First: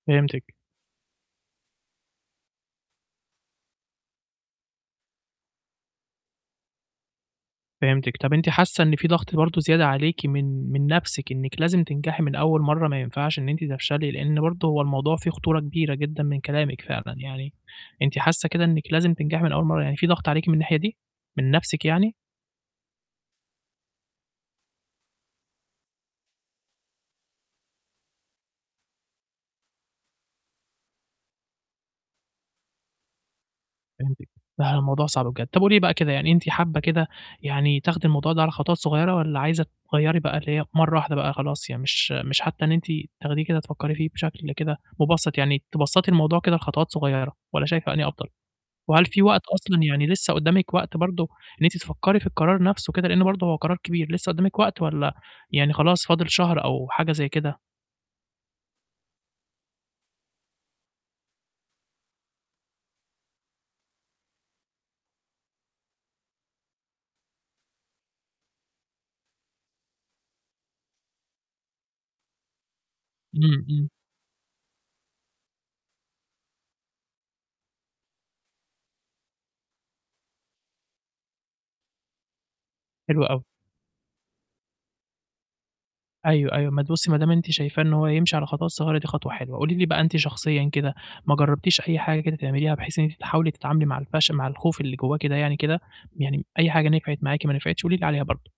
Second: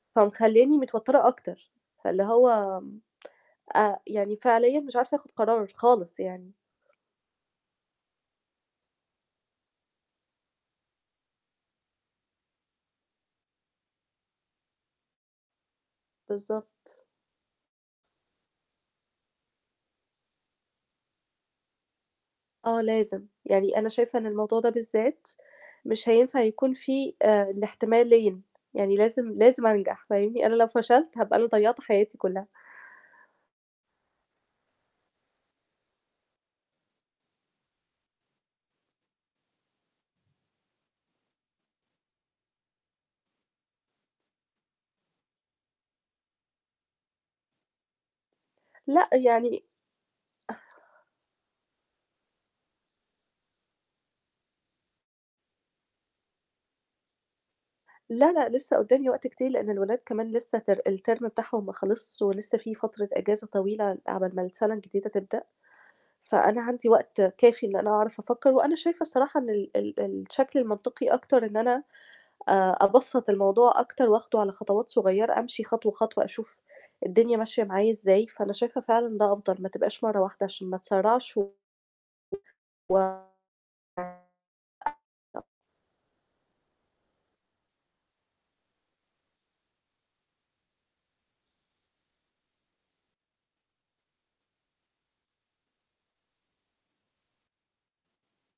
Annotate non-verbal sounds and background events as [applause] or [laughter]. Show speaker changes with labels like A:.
A: فهمتِك.
B: فمخلّياني متوتّرة أكتر. فاللي هو آآ، يعني فعليًا مش عارفة آخُد قرار خالص يعني.
A: فهمتِك. طَب أنتِ حاسّة إن في ضغط برضه زيادة عليكِ من من نَفْسِك إنِْك لازم تنجحي من أول مرّة، ما ينفعش إن أنتِ تفشلي، لإن برضه هو الموضوع فيه خطورة كبيرة جدًا من كلامِك
B: بالضبط.
A: فعلًا. يعني أنتِ حاسّة كده إنِّك لازم تنجحي من أول مرّة، يعني فيه ضغط عليكِ من الناحية دي؟ من نَفْسِك يعني؟
B: آه لازم، يعني أنا شايفة إن الموضوع ده بالذات مش هينفع يكون فيه آآ، الاحتمالين، يعني لازم، لازم أنجح، فاهمني؟ أنا لو فشلت، هابقى أنا ضيّعت حياتي كُلّها.
A: فهمتِك. لأ، الموضوع صعب بجد. طَب قولي لي بقى كده، يعني أنتِ حابّة كده يعني تاخدي الموضوع ده على خطوات صغيرة والّا عايزة تغيّري بقى، اللي هي في مرّة واحدة بقى خلاص، يعني مش مش حتّى إن أنتِ تاخديه كده تفكري فيه بشكل كده مُبسَّط، يعني تبسَّطي الموضوع كده لخطوات صغيرة، والّا شايفة أنهي أفضل؟ وهل
B: لأ،
A: في وقت
B: يعني [sighs]
A: أصلًا يعني لسّه قُدّامِك وقت برضه إن أنتِ تفكّري في القرار نَفْسه كده، لإن برضه هو قرار كبير، لسّه قُدّامِك وقت والّا يعني خلاص، فاضل شهر أو حاجة زي كده؟
B: لا، لأ، لسّه قُدّامي وقت كتير لإن الولاد كمان لسّه ter الterm بتاعهم ما خلصش ولسّه فيه فترة إجازة طويلة عقبال ما السَنة الجديدة تبدأ، فأنا عندي وقت كافي إن أنا أعرف أفكّر وأنا شايفة الصراحة إن ال ال الشكل المنطقي أكتر إن أنا آآ، أبسَّط
A: إمم،
B: الموضوع
A: إمم.
B: أكتر وآخده على خطوات صغيّرة، أمشي خطوة، خطوة أشوف الدنيا ماشية معايا إزاي، فأنا شايفة فعلًا ده أفضل، ما تبقاش مرّة واحدة عشان ما أتسرّعش و
A: حلو أوي.
B: و [unintelligible]
A: أيوه، أيوه. ما تبُصّي ما دام أنتِ شايفاه إن هو يمشي على خطوات صغيرة، دي خطوة حلوة. قولي لي بقى أنتِ شخصيًا كده، ما جرّبتيش أي حاجة كده تعمليها بحيث إن أنتِ تحاولي تتعاملي مع الفش مع الخوف اللي جوّاكِ كده يعني كده، يعني أي حاجة نفعت معاكِ ما نفعتش، قولي لي عليها برضه؟